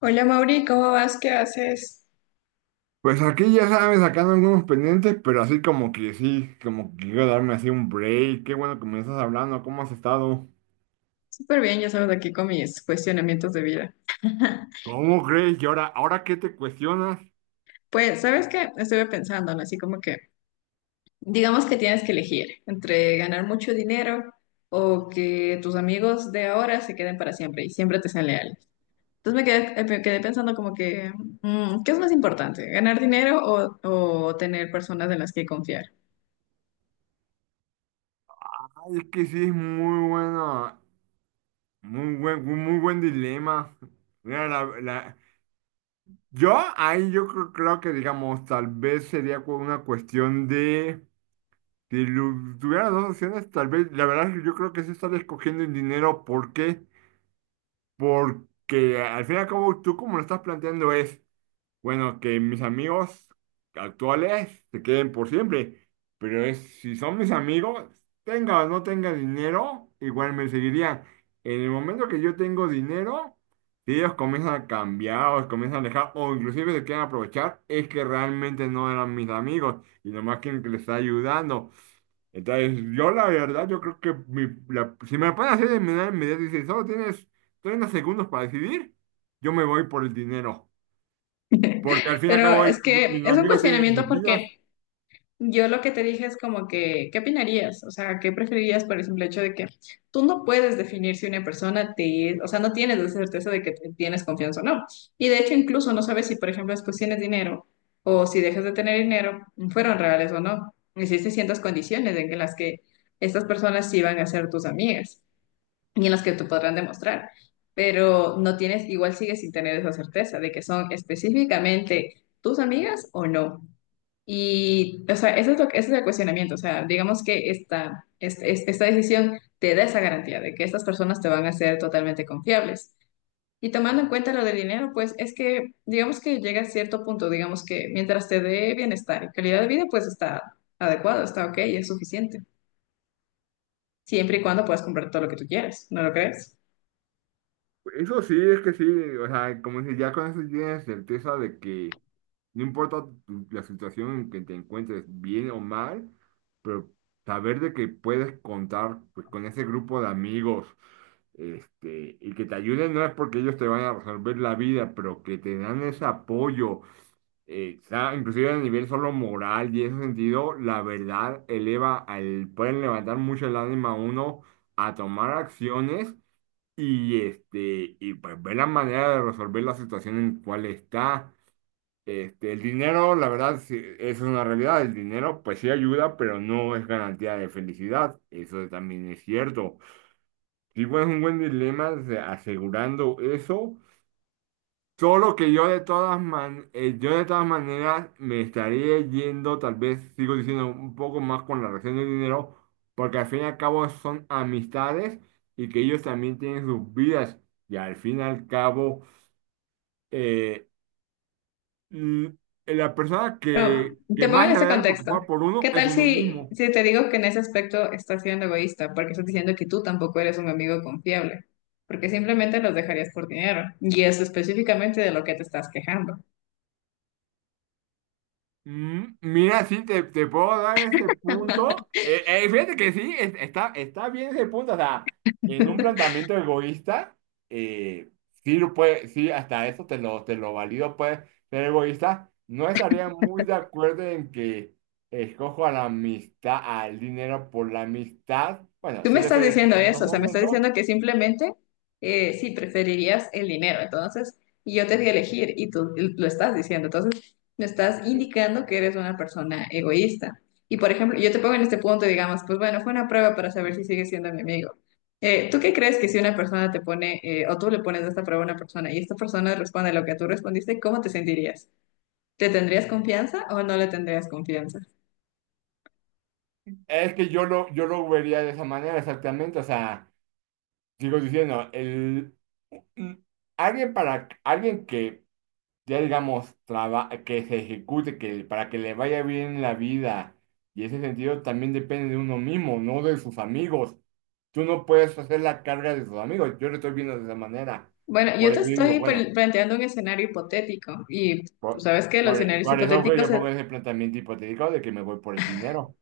Hola Mauri, ¿cómo vas? ¿Qué haces? Pues aquí ya sabes, sacando algunos pendientes, pero así como que sí, como que quiero darme así un break. Qué bueno que me estás hablando, ¿cómo has estado? Súper bien, ya sabes, aquí con mis cuestionamientos de vida. ¿Cómo crees? ¿Y ahora qué te cuestionas? Pues, ¿sabes qué? Estuve pensando, ¿no? Así como que, digamos que tienes que elegir entre ganar mucho dinero o que tus amigos de ahora se queden para siempre y siempre te sean leales. Entonces me quedé pensando como que, ¿qué es más importante? ¿Ganar dinero o tener personas en las que confiar? Ay, es que sí es muy bueno, muy buen dilema. Mira, Yo ahí yo creo que digamos, tal vez sería una cuestión de, si tuviera dos opciones, tal vez, la verdad es que yo creo que sí estás escogiendo el dinero, ¿por qué? Porque al fin y al cabo tú como lo estás planteando es... Bueno, que mis amigos actuales se queden por siempre, pero es, si son mis amigos, tenga o no tenga dinero, igual me seguirían. En el momento que yo tengo dinero, si ellos comienzan a cambiar o se comienzan a alejar o inclusive se quieren aprovechar, es que realmente no eran mis amigos y nomás quieren que les está ayudando. Entonces, yo la verdad, yo creo que si me pueden hacer de manera inmediata y si solo tienes 30 segundos para decidir, yo me voy por el dinero. Porque al fin y al Pero cabo, es que mis es un amigos tienen cuestionamiento sus vidas. porque... Yo lo que te dije es como que, ¿qué opinarías? O sea, ¿qué preferirías por el simple hecho de que tú no puedes definir si una persona te, o sea, no tienes la certeza de que tienes confianza o no. Y de hecho, incluso no sabes si, por ejemplo, después tienes dinero o si dejas de tener dinero, fueron reales o no. Existen ciertas condiciones en las que estas personas sí van a ser tus amigas y en las que te podrán demostrar, pero no tienes, igual sigues sin tener esa certeza de que son específicamente tus amigas o no. Y, o sea, eso es ese es el cuestionamiento. O sea, digamos que esta decisión te da esa garantía de que estas personas te van a ser totalmente confiables. Y tomando en cuenta lo del dinero, pues es que, digamos que llega a cierto punto, digamos que mientras te dé bienestar y calidad de vida, pues está adecuado, está ok, es suficiente. Siempre y cuando puedas comprar todo lo que tú quieras, ¿no lo crees? Eso sí, es que sí, o sea, como si ya con eso tienes certeza de que no importa la situación en que te encuentres, bien o mal, pero saber de que puedes contar pues, con ese grupo de amigos, este, y que te ayuden no es porque ellos te van a resolver la vida, pero que te dan ese apoyo. Exacto, inclusive a nivel solo moral y en ese sentido, la verdad eleva al, pueden levantar mucho el ánimo a uno a tomar acciones y este, y pues ver la manera de resolver la situación en cual está. Este, el dinero, la verdad, sí, eso es una realidad. El dinero, pues sí ayuda, pero no es garantía de felicidad. Eso también es cierto. Sí, pues es un buen dilema o sea, asegurando eso. Solo que yo de todas yo de todas maneras me estaría yendo, tal vez sigo diciendo un poco más con la relación del dinero, porque al fin y al cabo son amistades y que ellos también tienen sus vidas. Y al fin y al cabo, eh, mm, la persona No, que, te que pongo en más se ese debe contexto. preocupar por ¿Qué uno es tal uno si, mismo. si te digo que en ese aspecto estás siendo egoísta? Porque estás diciendo que tú tampoco eres un amigo confiable, porque simplemente los dejarías por dinero. Y es específicamente de lo que te estás quejando. Mm, mira, sí, te puedo dar ese punto. Fíjate que sí, está, está bien ese punto. O sea, en un planteamiento egoísta, eh, sí, lo puede, sí, hasta eso te lo valido, puede ser egoísta. No estaría muy de acuerdo en que escojo a la amistad, al dinero por la amistad. Bueno, Tú sí me lo estás estoy diciendo haciendo en estos eso, o sea, me estás momentos. diciendo que simplemente sí preferirías el dinero, entonces, y yo te di a elegir y tú lo estás diciendo, entonces me estás indicando que eres una persona egoísta. Y por ejemplo, yo te pongo en este punto, digamos, pues bueno, fue una prueba para saber si sigues siendo mi amigo. ¿Tú qué crees que si una persona te pone, o tú le pones esta prueba a una persona y esta persona responde lo que tú respondiste, cómo te sentirías? ¿Te tendrías confianza o no le tendrías confianza? Es que yo lo vería de esa manera exactamente. O sea, sigo diciendo, mm, alguien para alguien que ya digamos que se ejecute, que para que le vaya bien la vida. Y ese sentido también depende de uno mismo, no de sus amigos. Tú no puedes hacer la carga de sus amigos. Yo lo estoy viendo de esa manera. Bueno, yo Por te eso digo, estoy bueno, planteando un escenario hipotético y tú por, sabes que los escenarios por eso que hipotéticos... yo pongo ese planteamiento hipotético de que me voy por el dinero.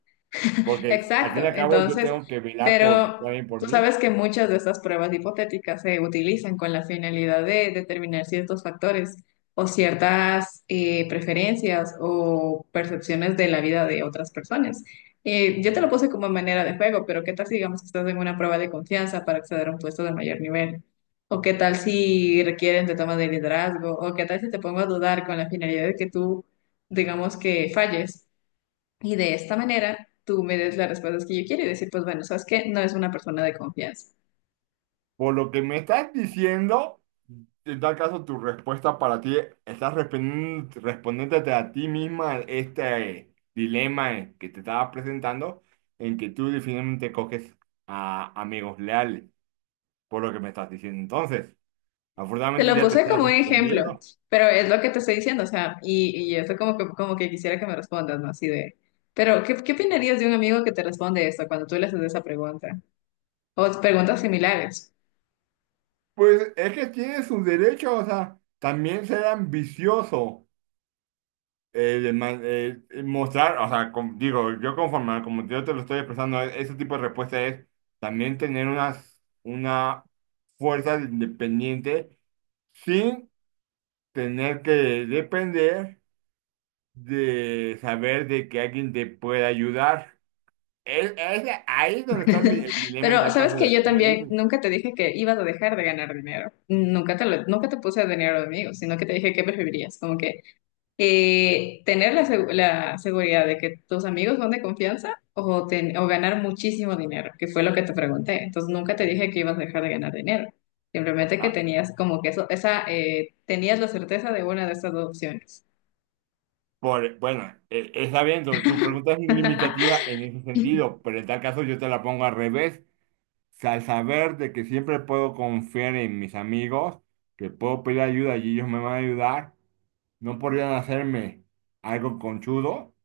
Porque al fin y Exacto. al cabo yo Entonces, tengo que velar por, pero también por tú mí. sabes que muchas de estas pruebas hipotéticas se utilizan con la finalidad de determinar ciertos factores o ciertas preferencias o percepciones de la vida de otras personas. Yo te lo puse como manera de juego, pero ¿qué tal si digamos que estás en una prueba de confianza para acceder a un puesto de mayor nivel? ¿O qué tal si requieren de toma de liderazgo? ¿O qué tal si te pongo a dudar con la finalidad de que tú, digamos que falles? Y de esta manera tú me des las respuestas que yo quiero y decir, pues bueno, sabes que no es una persona de confianza. Por lo que me estás diciendo, en tal caso tu respuesta para ti, estás respondiéndote a ti misma este dilema que te estaba presentando, en que tú definitivamente coges a amigos leales, por lo que me estás diciendo. Entonces, Te afortunadamente lo ya te puse estás como un ejemplo, respondiendo. pero es lo que te estoy diciendo, o sea, y esto como que quisiera que me respondas, ¿no? Así de, pero ¿qué, qué opinarías de un amigo que te responde esto cuando tú le haces esa pregunta? O preguntas similares. Pues es que tiene sus derechos, o sea, también ser ambicioso. Eh, de mostrar, o sea, digo, yo conforme, como yo te lo estoy expresando, ese tipo de respuesta es también tener una fuerza independiente sin tener que depender de saber de que alguien te puede ayudar. Es ahí donde está mi, el dilema en Pero tal sabes caso de que lo que yo tú me también dices. nunca te dije que ibas a dejar de ganar dinero. Nunca te puse dinero de amigos, sino que te dije qué preferirías. Como que tener la, la seguridad de que tus amigos son de confianza o, o ganar muchísimo dinero, que fue lo que te pregunté. Entonces nunca te dije que ibas a dejar de ganar dinero, simplemente que Ah, tenías como que eso, esa, tenías la certeza de una de estas dos opciones. por, bueno, está bien, tu pregunta es limitativa en ese sentido, pero en tal caso yo te la pongo al revés. Sea, al saber de que siempre puedo confiar en mis amigos, que puedo pedir ayuda y ellos me van a ayudar, no podrían hacerme algo conchudo,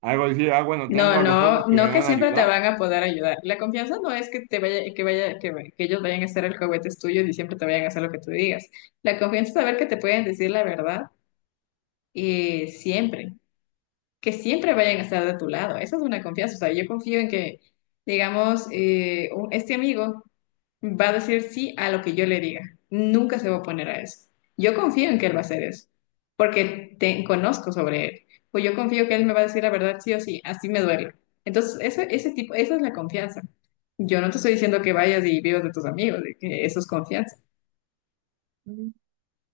algo decir, ah, bueno, No, tengo a los no, otros que no me que van a siempre te ayudar. van a poder ayudar. La confianza no es que te vaya, que ellos vayan a ser el juguetes tuyos y siempre te vayan a hacer lo que tú digas. La confianza es saber que te pueden decir la verdad y siempre. Que siempre vayan a estar de tu lado. Esa es una confianza. O sea, yo confío en que, digamos, este amigo. Va a decir sí a lo que yo le diga. Nunca se va a oponer a eso. Yo confío en que él va a hacer eso, porque te conozco sobre él. Pues yo confío que él me va a decir la verdad sí o sí, así me duele. Entonces, esa es la confianza. Yo no te estoy diciendo que vayas y vivas de tus amigos, de que eso es confianza.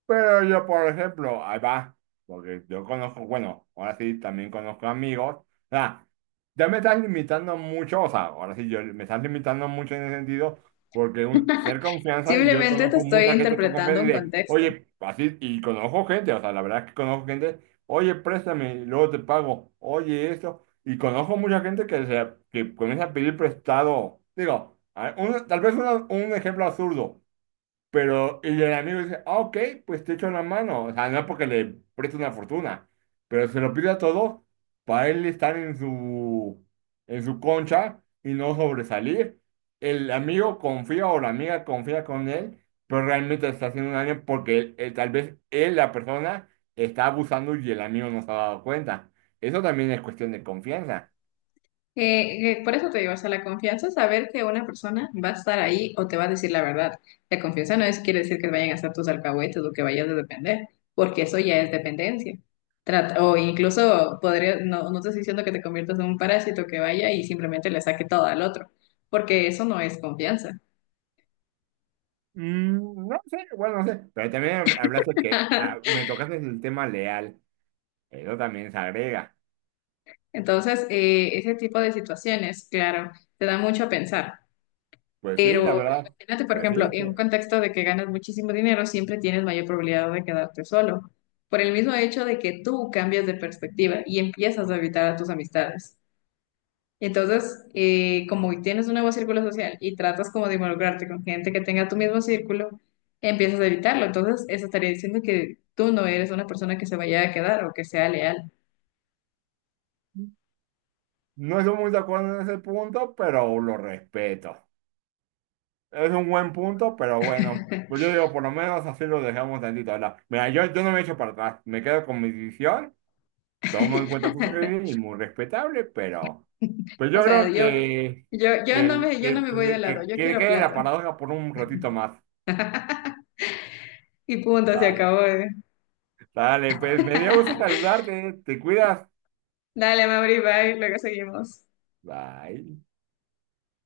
Pero yo, por ejemplo, ahí va, porque yo conozco, bueno, ahora sí también conozco amigos. O sea, ya me estás limitando mucho, o sea, ahora sí yo me estás limitando mucho en ese sentido, porque un, ser confianza, y yo Simplemente te conozco estoy mucha gente con confianza interpretando y un de, contexto. oye, así, y conozco gente, o sea, la verdad es que conozco gente, oye, préstame, y luego te pago, oye, esto, y conozco mucha gente que, se, que comienza a pedir prestado. Digo, tal vez un ejemplo absurdo. Pero, y el amigo dice, ah, ok, pues te echo una mano. O sea, no porque le preste una fortuna, pero se lo pide a todos para él estar en su concha y no sobresalir. El amigo confía o la amiga confía con él, pero realmente está haciendo un daño porque tal vez él, la persona, está abusando y el amigo no se ha dado cuenta. Eso también es cuestión de confianza. Por eso te digo, o sea, la confianza es saber que una persona va a estar ahí o te va a decir la verdad. La confianza no es quiere decir que vayan a ser tus alcahuetes o que vayas a depender, porque eso ya es dependencia. Trata, o incluso podría, no, no te estoy diciendo que te conviertas en un parásito que vaya y simplemente le saque todo al otro, porque eso no es confianza. Mm, no sé, bueno, no sé, pero también hablaste que ah, me tocaste el tema leal. Eso también se agrega. Entonces, ese tipo de situaciones, claro, te da mucho a pensar. Pues sí, la Pero verdad. imagínate, por Pues ejemplo, sí, sí. en un contexto de que ganas muchísimo dinero, siempre tienes mayor probabilidad de quedarte solo, por el mismo hecho de que tú cambias de perspectiva y empiezas a evitar a tus amistades. Entonces, como tienes un nuevo círculo social y tratas como de involucrarte con gente que tenga tu mismo círculo, empiezas a evitarlo. Entonces, eso estaría diciendo que tú no eres una persona que se vaya a quedar o que sea leal. No estoy muy de acuerdo en ese punto, pero lo respeto. Es un buen punto, pero bueno. Pues yo digo, por lo menos así lo dejamos tantito, ¿verdad? Mira, yo no me echo para atrás. Me quedo con mi decisión. Tomo en cuenta tu sugerencia y muy respetable, pero... Pues O yo sea, creo que... Que, yo no me voy de lado, yo que quiero quede la plata. paradoja por un ratito más. Y punto, se Vale. acabó. ¿Eh? Dale, pues me dio gusto saludarte. Te cuidas. Dale, Mauri, bye, luego seguimos. Bye.